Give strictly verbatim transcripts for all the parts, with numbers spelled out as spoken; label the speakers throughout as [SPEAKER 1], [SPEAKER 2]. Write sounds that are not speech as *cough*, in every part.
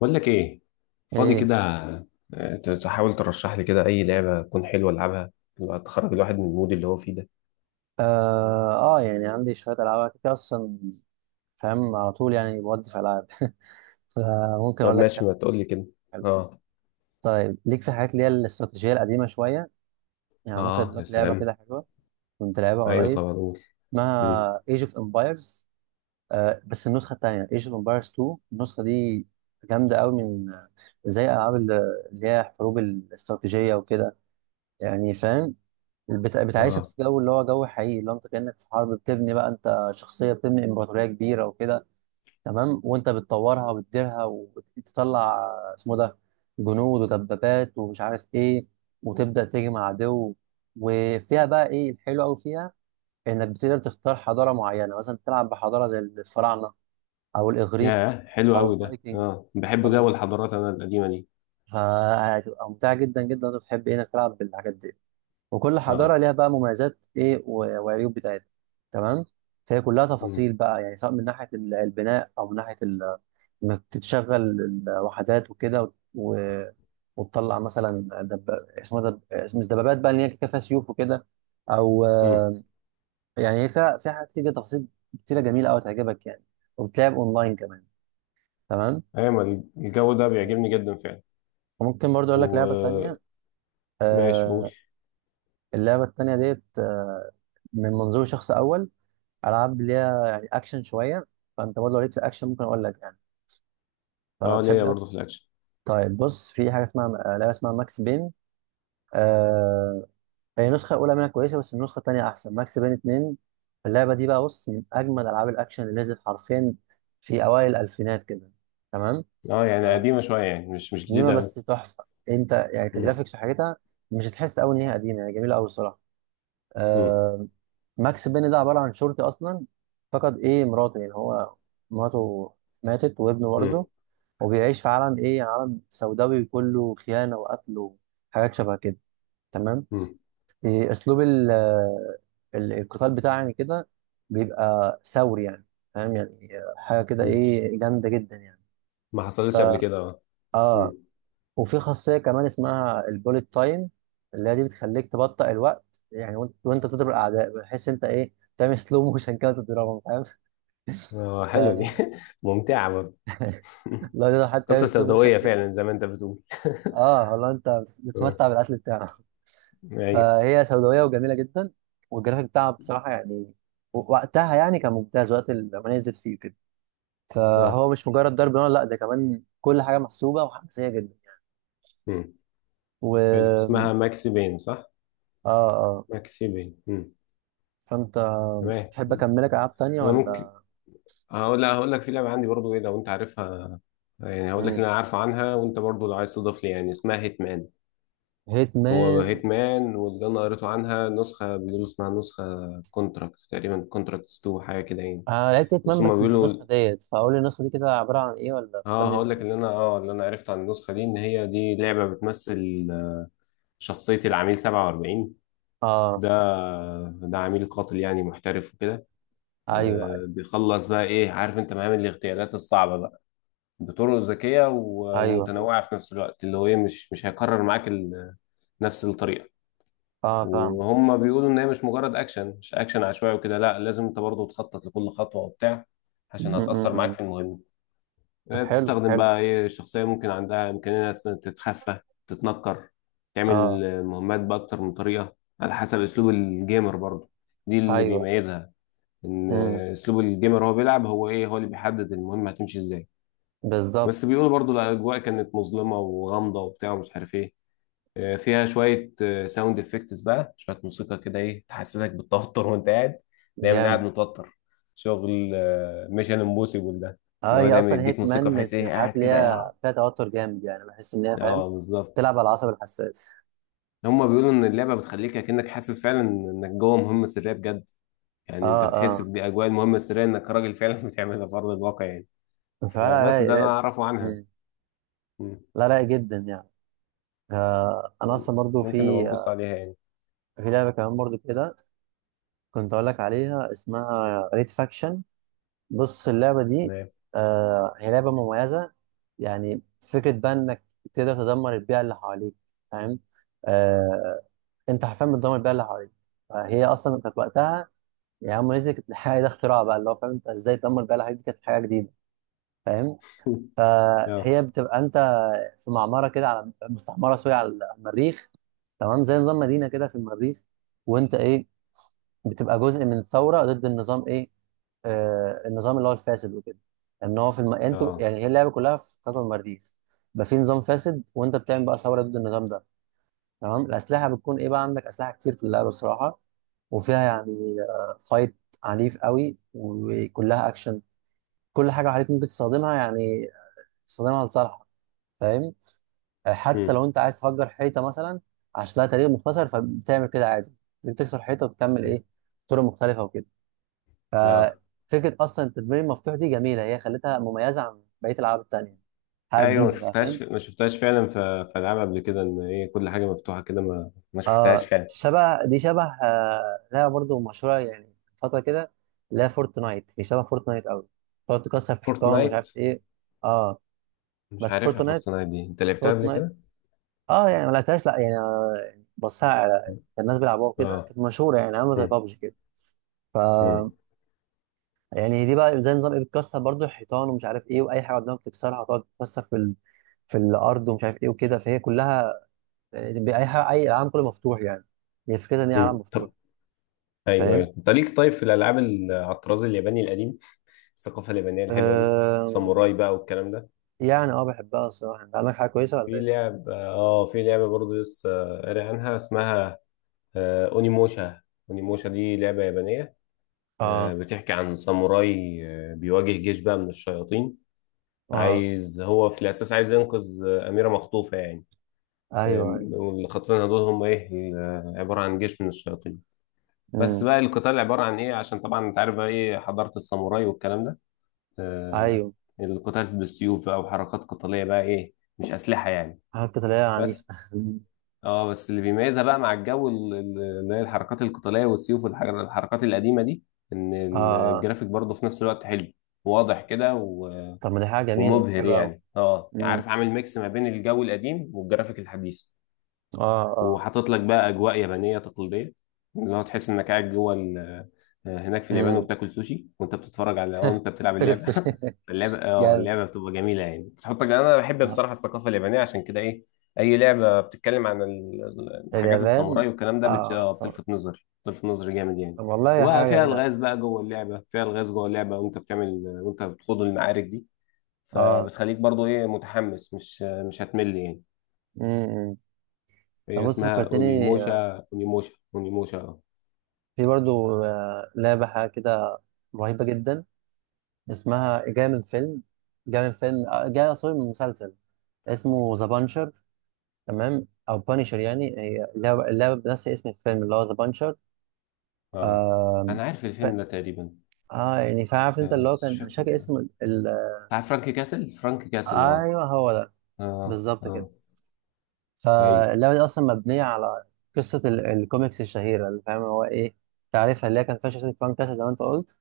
[SPEAKER 1] بقول لك ايه؟ فاضي
[SPEAKER 2] ايه.
[SPEAKER 1] كده؟ آه، ت- تحاول ترشح لي كده اي لعبه تكون حلوه العبها، تخرج الواحد من المود اللي هو فيه ده.
[SPEAKER 2] اه, آه يعني عندي شويه العاب كده كده اصلا. فاهم على طول يعني بودي في العاب *laughs* فممكن
[SPEAKER 1] طب
[SPEAKER 2] اقول لك
[SPEAKER 1] ماشي ما
[SPEAKER 2] كام.
[SPEAKER 1] تقول لي كده.
[SPEAKER 2] حلو.
[SPEAKER 1] اه.
[SPEAKER 2] طيب ليك في حاجات اللي هي الاستراتيجيه القديمه شويه. يعني ممكن اقول
[SPEAKER 1] اه يا
[SPEAKER 2] لك لعبه
[SPEAKER 1] سلام.
[SPEAKER 2] كده حلوه. كنت لعبها
[SPEAKER 1] ايوه
[SPEAKER 2] قريب.
[SPEAKER 1] طبعا قول. مم.
[SPEAKER 2] اسمها ايج اوف امبايرز. بس النسخه الثانيه، ايج اوف امبايرز اثنين. النسخه دي جامده قوي من زي العاب اللي اللي هي حروب الاستراتيجيه وكده. يعني فاهم. بت- بتعيشك
[SPEAKER 1] اه
[SPEAKER 2] في جو اللي هو جو حقيقي، اللي هو انت كأنك في حرب بتبني بقى، انت شخصية بتبني امبراطورية كبيرة وكده. تمام. وانت بتطورها وبتديرها وتطلع. اسمه ده جنود ودبابات ومش عارف ايه. وتبدأ تجمع عدو. وفيها بقى ايه الحلو قوي فيها. انك بتقدر تختار حضارة معينة، مثلا تلعب بحضارة زي الفراعنة، او الاغريق،
[SPEAKER 1] يا حلو
[SPEAKER 2] او
[SPEAKER 1] قوي ده،
[SPEAKER 2] الفايكنج.
[SPEAKER 1] اه بحب
[SPEAKER 2] فانت
[SPEAKER 1] جو الحضارات انا القديمه دي.
[SPEAKER 2] فهتبقى ممتعة جدا جدا لو أنت بتحب إيه، انك تلعب بالحاجات دي. وكل حضاره
[SPEAKER 1] اه.
[SPEAKER 2] ليها بقى مميزات ايه و- وعيوب بتاعتها. تمام. فهي كلها
[SPEAKER 1] مم.
[SPEAKER 2] تفاصيل بقى، يعني سواء من ناحيه ال- البناء او من ناحيه ال- انك تشغل الوحدات وكده و- وتطلع مثلا دب... اسمه دب... اسم مش دبابات بقى اللي هي كده فيها سيوف وكده. او
[SPEAKER 1] مم.
[SPEAKER 2] آه، يعني هي فيها فيها حاجات كتير، تفاصيل كتيره جميله قوي تعجبك يعني. وبتلعب اونلاين كمان. تمام.
[SPEAKER 1] ايوه ما الجو ده بيعجبني جدا فعلا.
[SPEAKER 2] وممكن برضه اقول لك لعبه
[SPEAKER 1] وماشي،
[SPEAKER 2] تانيه.
[SPEAKER 1] قول.
[SPEAKER 2] آه اللعبه التانيه ديت، آه من منظور شخص اول. العاب ليها يعني اكشن شويه. فانت برضه لو ليك في الاكشن ممكن اقول لك يعني.
[SPEAKER 1] اه
[SPEAKER 2] فتحب
[SPEAKER 1] ليا برضه
[SPEAKER 2] الاكشن.
[SPEAKER 1] في الاكشن.
[SPEAKER 2] طيب بص، في حاجه اسمها آه، لعبه اسمها ماكس بين. آه... هي النسخه الاولى منها كويسه، بس النسخه الثانيه احسن، ماكس بين اثنين. اللعبه دي بقى بص، من اجمل العاب الاكشن اللي نزلت حرفيا، في اوائل الالفينات كده. تمام.
[SPEAKER 1] اه يعني قديمه شويه، يعني مش مش
[SPEAKER 2] قديمه
[SPEAKER 1] جديده قوي.
[SPEAKER 2] بس تحفه. انت يعني
[SPEAKER 1] مم.
[SPEAKER 2] كجرافيكس وحاجتها مش هتحس قوي ان هي قديمه، يعني جميله قوي الصراحه.
[SPEAKER 1] مم.
[SPEAKER 2] ماكس بين ده عباره عن شرطي اصلا. فقد ايه مراته، يعني هو مراته ماتت وابنه برضه.
[SPEAKER 1] مم.
[SPEAKER 2] وبيعيش في عالم ايه، عالم سوداوي كله خيانه وقتل وحاجات شبه كده. تمام.
[SPEAKER 1] مم.
[SPEAKER 2] إيه، اسلوب ال- آه، ال- القتال بتاعه يعني كده بيبقى ثوري يعني. فاهم يعني. حاجه كده
[SPEAKER 1] مم.
[SPEAKER 2] ايه جامده جدا يعني.
[SPEAKER 1] ما حصلتش قبل
[SPEAKER 2] فا
[SPEAKER 1] كده. اه.
[SPEAKER 2] اه، وفي خاصيه كمان اسمها البوليت تايم، اللي هي دي بتخليك تبطئ الوقت يعني، وانت وانت بتضرب الاعداء، بحيث انت ايه تعمل سلو موشن كده تضربهم، فاهم.
[SPEAKER 1] اه حلوة دي
[SPEAKER 2] فلو
[SPEAKER 1] *laughs* ممتعة برضه. *laughs*
[SPEAKER 2] تقدر حتى
[SPEAKER 1] قصة
[SPEAKER 2] تعمل سلو موشن
[SPEAKER 1] سوداوية فعلا
[SPEAKER 2] عليه.
[SPEAKER 1] زي ما انت بتقول.
[SPEAKER 2] اه والله انت
[SPEAKER 1] *laughs* اه.
[SPEAKER 2] بتتمتع بالاكل بتاعه.
[SPEAKER 1] ايوه.
[SPEAKER 2] فهي سوداويه وجميله جدا. والجرافيك بتاعها بصراحه يعني وقتها يعني كان ممتاز، وقت الأغنية نزلت فيه كده.
[SPEAKER 1] اه.
[SPEAKER 2] فهو مش مجرد ضرب نار، لا، ده كمان كل حاجه محسوبه وحماسيه جدا.
[SPEAKER 1] مم. حلو،
[SPEAKER 2] و
[SPEAKER 1] اسمها ماكسي بين صح؟
[SPEAKER 2] اه اه،
[SPEAKER 1] ماكسي بين. مم.
[SPEAKER 2] فانت
[SPEAKER 1] تمام.
[SPEAKER 2] تحب
[SPEAKER 1] مم.
[SPEAKER 2] اكملك العاب تانية
[SPEAKER 1] انا ممكن
[SPEAKER 2] ولا؟
[SPEAKER 1] هقول، لا هقول لك في لعبة عندي برضو ايه لو انت عارفها. يعني هقول لك
[SPEAKER 2] مم.
[SPEAKER 1] اللي انا عارفه عنها وانت برضو لو عايز تضيف لي، يعني اسمها هيتمان.
[SPEAKER 2] هيت
[SPEAKER 1] هو
[SPEAKER 2] مان.
[SPEAKER 1] هيتمان، واللي انا قريته عنها نسخة بيقولوا اسمها نسخة كونتراكت تقريبا، كونتراكتس اتنين حاجة كده يعني.
[SPEAKER 2] آه، لعبت هيت مان
[SPEAKER 1] بس هما
[SPEAKER 2] بس مش النسخه
[SPEAKER 1] بيقولوا،
[SPEAKER 2] ديت، فاقول لي النسخه دي كده عباره عن ايه، ولا
[SPEAKER 1] اه
[SPEAKER 2] فكرني بيها
[SPEAKER 1] هقول لك
[SPEAKER 2] كده.
[SPEAKER 1] اللي انا اه اللي انا عرفت عن النسخه دي ان هي دي لعبه بتمثل شخصيه العميل سبعة وأربعين.
[SPEAKER 2] اه.
[SPEAKER 1] ده ده عميل قاتل يعني محترف وكده.
[SPEAKER 2] ايوه، ايوه.
[SPEAKER 1] آه بيخلص بقى ايه، عارف انت مهام الاغتيالات الصعبه بقى، بطرق ذكيه و-
[SPEAKER 2] ايوه, أيوة.
[SPEAKER 1] ومتنوعه في نفس الوقت، اللي هو ايه مش مش هيكرر معاك ال- نفس الطريقه.
[SPEAKER 2] اه، فاهم.
[SPEAKER 1] وهم بيقولوا ان هي مش مجرد اكشن، مش اكشن عشوائي وكده، لا لازم انت برضه تخطط لكل خطوه وبتاع، عشان
[SPEAKER 2] م-
[SPEAKER 1] هتاثر
[SPEAKER 2] م-
[SPEAKER 1] معاك
[SPEAKER 2] م.
[SPEAKER 1] في المهمه.
[SPEAKER 2] طب
[SPEAKER 1] آه،
[SPEAKER 2] حلو،
[SPEAKER 1] بتستخدم
[SPEAKER 2] حلو.
[SPEAKER 1] بقى ايه شخصية ممكن عندها إمكانية مثلا تتخفى، تتنكر، تعمل
[SPEAKER 2] اه.
[SPEAKER 1] مهمات بأكتر من طريقة على حسب أسلوب الجيمر برضو. دي اللي
[SPEAKER 2] ايوه.
[SPEAKER 1] بيميزها، إن
[SPEAKER 2] امم.
[SPEAKER 1] أسلوب الجيمر هو بيلعب، هو ايه هو اللي بيحدد المهمة هتمشي ازاي.
[SPEAKER 2] بالظبط.
[SPEAKER 1] بس بيقولوا برضو الأجواء كانت مظلمة وغامضة وبتاع ومش عارف ايه. آه، فيها شوية ساوند افكتس بقى، شوية موسيقى كده ايه تحسسك بالتوتر *laughs* وانت قاعد، دايما قاعد
[SPEAKER 2] جامد.
[SPEAKER 1] متوتر، شغل ميشن امبوسيبل ده.
[SPEAKER 2] اه،
[SPEAKER 1] اللي هو
[SPEAKER 2] هي
[SPEAKER 1] دايما
[SPEAKER 2] اصلا هيت
[SPEAKER 1] يديك
[SPEAKER 2] مان
[SPEAKER 1] موسيقى
[SPEAKER 2] من
[SPEAKER 1] بحيث ايه
[SPEAKER 2] الحاجات
[SPEAKER 1] قاعد
[SPEAKER 2] اللي
[SPEAKER 1] كده ايه.
[SPEAKER 2] هي فيها توتر جامد يعني، بحس ان هي فاهم
[SPEAKER 1] اه بالظبط.
[SPEAKER 2] تلعب على العصب الحساس.
[SPEAKER 1] هما بيقولوا ان اللعبه بتخليك اكنك حاسس فعلا انك جوه مهمه سريه بجد. يعني
[SPEAKER 2] اه،
[SPEAKER 1] انت بتحس
[SPEAKER 2] اه،
[SPEAKER 1] باجواء المهمه السريه، انك راجل فعلا *laughs* بتعملها في ارض الواقع يعني.
[SPEAKER 2] فعلا،
[SPEAKER 1] فبس
[SPEAKER 2] رايق
[SPEAKER 1] ده انا
[SPEAKER 2] رايق.
[SPEAKER 1] اعرفه عنها.
[SPEAKER 2] مم.
[SPEAKER 1] مم.
[SPEAKER 2] لا رايق جدا يعني. آه انا اصلا برضو
[SPEAKER 1] ممكن نبقى
[SPEAKER 2] في
[SPEAKER 1] نبص
[SPEAKER 2] آه،
[SPEAKER 1] عليها يعني.
[SPEAKER 2] في لعبه كمان برضو كده كنت اقول لك عليها، اسمها ريد فاكشن. بص اللعبه دي،
[SPEAKER 1] تمام.
[SPEAKER 2] آه هي لعبه مميزه يعني. فكره بقى انك تقدر تدمر البيئه اللي حواليك، فاهم. آه، انت حرفيا بتدمر بيئه اللي حواليك. فهي اصلا كانت وقتها، يعني هم نزلت، كانت الحاجه ده اختراع بقى، اللي هو فاهم انت ازاي تدمر البيئه اللي حواليك، دي كانت حاجه جديده فاهم.
[SPEAKER 1] *laughs* اه.
[SPEAKER 2] فهي بتبقى انت في معمره كده، على مستعمره، سوري، على المريخ. تمام، زي نظام مدينه كده في المريخ. وانت ايه بتبقى جزء من ثوره ضد النظام، ايه آه النظام اللي هو الفاسد وكده. ان هو في الم... انتوا،
[SPEAKER 1] اه.
[SPEAKER 2] يعني هي اللعبه كلها في كوكب المريخ. بقى في نظام فاسد وانت بتعمل بقى ثوره ضد النظام ده. تمام. الاسلحه بتكون ايه بقى، عندك اسلحه كتير في اللعبه الصراحه. وفيها يعني فايت عنيف قوي وكلها اكشن. كل حاجه عليك ممكن تستخدمها، يعني تستخدمها لصالحك، فاهم. آه، حتى
[SPEAKER 1] مم.
[SPEAKER 2] لو انت عايز تفجر حيطه مثلا، عشان لها تاريخ مختصر، فبتعمل كده عادي. بتكسر حيطه وبتعمل
[SPEAKER 1] مم.
[SPEAKER 2] ايه طرق مختلفه وكده.
[SPEAKER 1] اه
[SPEAKER 2] ففكره اصلا التدمير المفتوح دي جميله، هي خلتها مميزه عن بقيه الالعاب التانيه. حاجه
[SPEAKER 1] ايوه، ما
[SPEAKER 2] جديده بقى فاهم.
[SPEAKER 1] شفتهاش ما شفتهاش فعلا في في العاب قبل كده ان هي كل حاجه مفتوحه كده، ما ما شفتهاش
[SPEAKER 2] اه،
[SPEAKER 1] فعلا.
[SPEAKER 2] شبه. دي شبه آه لها برضو مشهوره يعني فتره كده. لا، فورتنايت، هي شبه فورتنايت قوي. تقعد تكسر في حيطان ومش
[SPEAKER 1] فورتنايت؟
[SPEAKER 2] عارف ايه. اه،
[SPEAKER 1] مش
[SPEAKER 2] بس
[SPEAKER 1] عارفها
[SPEAKER 2] فورتنايت،
[SPEAKER 1] فورتنايت دي، انت لعبتها قبل
[SPEAKER 2] فورتنايت
[SPEAKER 1] كده؟
[SPEAKER 2] اه يعني ما لعبتهاش، لا يعني. بصها، على كان الناس بيلعبوها كده،
[SPEAKER 1] اه.
[SPEAKER 2] كانت مشهوره، يعني عامله زي
[SPEAKER 1] مم.
[SPEAKER 2] بابجي كده. ف،
[SPEAKER 1] مم.
[SPEAKER 2] يعني دي بقى زي نظام ايه، بتكسر برضو الحيطان ومش عارف ايه، واي حاجه قدامك بتكسرها، تقعد تكسر في ال... في الارض ومش عارف ايه وكده. فهي كلها اي حاجه، اي العالم كله مفتوح يعني، هي فكرتها ان هي عالم
[SPEAKER 1] مم.
[SPEAKER 2] مفتوح،
[SPEAKER 1] طب، ايوه
[SPEAKER 2] فاهم.
[SPEAKER 1] ايوه، انت ليك طيب في الالعاب ال- على الطراز الياباني القديم، الثقافه اليابانيه الحلوه دي،
[SPEAKER 2] آه...
[SPEAKER 1] ساموراي بقى والكلام ده.
[SPEAKER 2] يعني اه بحبها الصراحة. انت عندك حاجة كويسة ولا
[SPEAKER 1] في
[SPEAKER 2] ايه؟
[SPEAKER 1] لعب، اه في لعبه برضه لسه قاري عنها اسمها آه اونيموشا. اونيموشا دي لعبه يابانيه. آه
[SPEAKER 2] اه،
[SPEAKER 1] بتحكي عن ساموراي. آه بيواجه جيش بقى من الشياطين.
[SPEAKER 2] اه.
[SPEAKER 1] عايز هو في الاساس عايز ينقذ آه اميره مخطوفه يعني.
[SPEAKER 2] ايوه، ايوه.
[SPEAKER 1] آم، واللي خاطفينها دول هم ايه، آه، عباره عن جيش من الشياطين. بس
[SPEAKER 2] امم.
[SPEAKER 1] بقى القتال عباره عن ايه، عشان طبعا انت عارف بقى ايه حضاره الساموراي والكلام ده. آه،
[SPEAKER 2] ايوه.
[SPEAKER 1] القتال بالسيوف بقى وحركات قتالية بقى ايه، مش أسلحة يعني.
[SPEAKER 2] حاجة قتالية عنيفة
[SPEAKER 1] بس
[SPEAKER 2] *laughs* أمم.
[SPEAKER 1] اه بس اللي بيميزها بقى مع الجو ال- ال- اللي هي الحركات القتالية والسيوف والحر- الحركات القديمة دي، ان
[SPEAKER 2] اه. آه.
[SPEAKER 1] الجرافيك برضه في نفس الوقت حلو، واضح كده و-
[SPEAKER 2] طب ما دي حاجة جميلة
[SPEAKER 1] ومبهر
[SPEAKER 2] حلوة أوي.
[SPEAKER 1] يعني، اه يعني
[SPEAKER 2] امم.
[SPEAKER 1] عارف عامل ميكس ما بين الجو القديم والجرافيك الحديث.
[SPEAKER 2] اه. اه.
[SPEAKER 1] وحاطط لك بقى اجواء يابانيه تقليديه، اللي هو تحس انك قاعد جوه ال- آه، هناك في اليابان،
[SPEAKER 2] امم.
[SPEAKER 1] وبتاكل سوشي وانت بتتفرج على او انت بتلعب
[SPEAKER 2] فكرة
[SPEAKER 1] اللعبه
[SPEAKER 2] السوشي
[SPEAKER 1] *laughs* اللعبه
[SPEAKER 2] *laughs*
[SPEAKER 1] اه
[SPEAKER 2] جامد.
[SPEAKER 1] اللعبه بتبقى جميله يعني، بتحطك، انا بحب
[SPEAKER 2] آه.
[SPEAKER 1] بصراحه الثقافه اليابانيه عشان كده ايه، اي لعبه بتتكلم عن ال- حاجات
[SPEAKER 2] اليابان.
[SPEAKER 1] الساموراي والكلام ده بت-
[SPEAKER 2] اه،
[SPEAKER 1] آه،
[SPEAKER 2] صح.
[SPEAKER 1] بتلفت نظري، بتلفت نظري جامد يعني.
[SPEAKER 2] طب والله هي
[SPEAKER 1] وبقى
[SPEAKER 2] حاجة
[SPEAKER 1] فيها
[SPEAKER 2] جميلة أوي.
[SPEAKER 1] الغاز بقى جوه اللعبه، فيها الغاز جوه اللعبه وانت بتعمل وانت بتخوض المعارك دي.
[SPEAKER 2] اه.
[SPEAKER 1] فبتخليك برضو ايه متحمس، مش آه، مش هتمل يعني.
[SPEAKER 2] امم. طب
[SPEAKER 1] هي
[SPEAKER 2] بص،
[SPEAKER 1] اسمها
[SPEAKER 2] فكرتني آه،
[SPEAKER 1] اونيموشا، اونيموشا اونيموشا اه.
[SPEAKER 2] في برضو آه، لعبة حاجة كده رهيبة جدا، اسمها جاية من فيلم، جاية من فيلم، آه، جاية سوري من مسلسل، اسمه ذا بانشر. تمام، او بانشر، يعني هي اللعبه اللعبه بنفس اسم الفيلم اللي هو ذا بانشر.
[SPEAKER 1] اه
[SPEAKER 2] آم،
[SPEAKER 1] انا عارف
[SPEAKER 2] ف...
[SPEAKER 1] الفيلم ده تقريبا.
[SPEAKER 2] اه يعني فعارف انت اللي
[SPEAKER 1] آه
[SPEAKER 2] هو
[SPEAKER 1] بس مش
[SPEAKER 2] كان مش
[SPEAKER 1] فاكر،
[SPEAKER 2] فاكر اسم ال... ال...
[SPEAKER 1] بتاع فرانك كاسل، فرانك كاسل اه.
[SPEAKER 2] ايوه، هو ده،
[SPEAKER 1] اه.
[SPEAKER 2] بالظبط كده.
[SPEAKER 1] اه. ايوه.
[SPEAKER 2] فاللعبه دي اصلا مبنيه على قصه ال... الكوميكس الشهيره، اللي فاهم هو ايه، تعرفها، اللي هي كان فيها شخصيه فرانك كاسل زي ما انت قلت.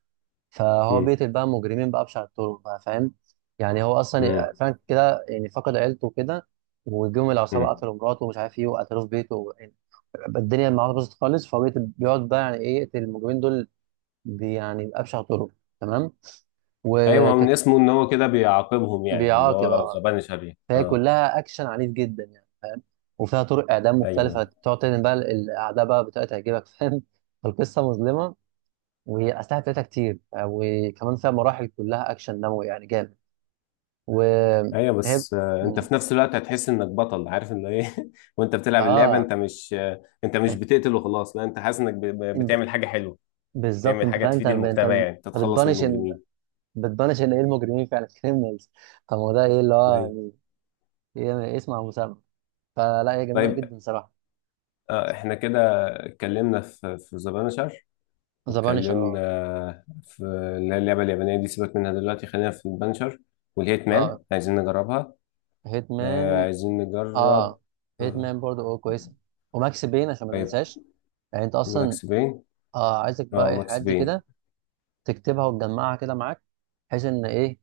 [SPEAKER 2] فهو
[SPEAKER 1] امم.
[SPEAKER 2] بيقتل بقى مجرمين بأبشع الطرق بقى، فاهم. يعني هو
[SPEAKER 1] امم.
[SPEAKER 2] اصلا فرانك كده يعني فقد عيلته كده. وجم العصابه
[SPEAKER 1] امم.
[SPEAKER 2] قتلوا مراته ومش عارف ايه، وقتلوه في بيته. الدنيا معاه باظت خالص، فهو بيت- بيقعد بقى يعني ايه يقتل المجرمين دول. بي- يعني بأبشع طرق. تمام.
[SPEAKER 1] ايوه ما هو من
[SPEAKER 2] وكانت
[SPEAKER 1] اسمه ان هو كده بيعاقبهم يعني، اللي
[SPEAKER 2] بيعاقب
[SPEAKER 1] هو
[SPEAKER 2] اه.
[SPEAKER 1] ذا بانشر يعني.
[SPEAKER 2] فهي
[SPEAKER 1] اه.
[SPEAKER 2] كلها اكشن عنيف جدا يعني، فاهم. وفيها طرق اعدام مختلفه،
[SPEAKER 1] ايوه
[SPEAKER 2] تقعد تدعم بقى الاعداء بقى بطريقه تعجبك *laughs* فاهم. فالقصه مظلمه والاسلحه بتاعتها كتير، آه، وكمان فيها مراحل كلها اكشن دموي يعني جامد.
[SPEAKER 1] ايوه.
[SPEAKER 2] وهي
[SPEAKER 1] بس آه انت
[SPEAKER 2] م-
[SPEAKER 1] في نفس الوقت هتحس انك بطل، عارف ان ايه *laughs* وانت بتلعب اللعبه،
[SPEAKER 2] اه.
[SPEAKER 1] انت مش آه انت مش بتقتل وخلاص، لا انت حاسس انك ب- ب-
[SPEAKER 2] انت
[SPEAKER 1] بتعمل حاجه حلوه،
[SPEAKER 2] بالظبط،
[SPEAKER 1] بتعمل
[SPEAKER 2] انت
[SPEAKER 1] حاجه
[SPEAKER 2] فاهم، انت
[SPEAKER 1] تفيد
[SPEAKER 2] انت
[SPEAKER 1] المجتمع
[SPEAKER 2] أنت
[SPEAKER 1] يعني، انت تتخلص من
[SPEAKER 2] بتبانش ان،
[SPEAKER 1] المجرمين.
[SPEAKER 2] بتبانش ان ايه، المجرمين فعلا، كريمنالز. طب ما هو ده ايه اللي
[SPEAKER 1] ايوه.
[SPEAKER 2] هو، هي اسم ابو سلمى. فلا هي جميله
[SPEAKER 1] طيب،
[SPEAKER 2] جدا صراحه.
[SPEAKER 1] آه، احنا كده اتكلمنا في في ذا بانشر،
[SPEAKER 2] ذا بانشر،
[SPEAKER 1] واتكلمنا
[SPEAKER 2] اه،
[SPEAKER 1] في اللي هي اللعبة اليابانية دي، سيبك منها دلوقتي خلينا في البانشر والهيت مان،
[SPEAKER 2] اه،
[SPEAKER 1] عايزين نجربها. آه،
[SPEAKER 2] هيتمان.
[SPEAKER 1] عايزين نجرب.
[SPEAKER 2] اه،
[SPEAKER 1] آه،
[SPEAKER 2] هيتمان برضه اه كويسه. وماكس بين عشان ما
[SPEAKER 1] طيب
[SPEAKER 2] ننساش. يعني انت اصلا
[SPEAKER 1] ماكس بين.
[SPEAKER 2] اه عايزك بقى
[SPEAKER 1] اه
[SPEAKER 2] ايه، الحاجات
[SPEAKER 1] ماكس
[SPEAKER 2] دي
[SPEAKER 1] بين.
[SPEAKER 2] كده تكتبها وتجمعها كده معاك، بحيث ان ايه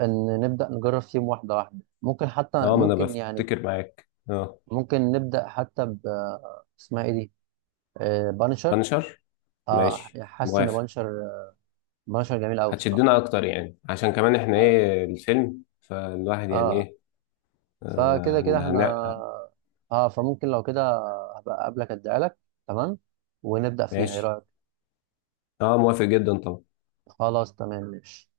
[SPEAKER 2] ان نبدا نجرب فيهم واحده واحده، ممكن حتى،
[SPEAKER 1] اه ما انا
[SPEAKER 2] ممكن يعني.
[SPEAKER 1] بفتكر معاك. اه
[SPEAKER 2] ممكن نبدا حتى ب، اسمها ايه دي، آه بانشر.
[SPEAKER 1] بانشر،
[SPEAKER 2] اه،
[SPEAKER 1] ماشي
[SPEAKER 2] حاسس ان
[SPEAKER 1] موافق.
[SPEAKER 2] بانشر. بانشر جميل قوي الصراحه.
[SPEAKER 1] هتشدنا اكتر يعني، عشان كمان احنا
[SPEAKER 2] اه،
[SPEAKER 1] ايه الفيلم، فالواحد يعني
[SPEAKER 2] اه.
[SPEAKER 1] ايه،
[SPEAKER 2] فكده
[SPEAKER 1] آه
[SPEAKER 2] كده
[SPEAKER 1] هن-
[SPEAKER 2] احنا،
[SPEAKER 1] هن-
[SPEAKER 2] اه، فممكن لو كده هبقى قبلك اديها لك. تمام، ونبدأ فيها، ايه
[SPEAKER 1] ماشي،
[SPEAKER 2] رأيك؟
[SPEAKER 1] اه موافق جدا طبعا.
[SPEAKER 2] خلاص، تمام، ماشي.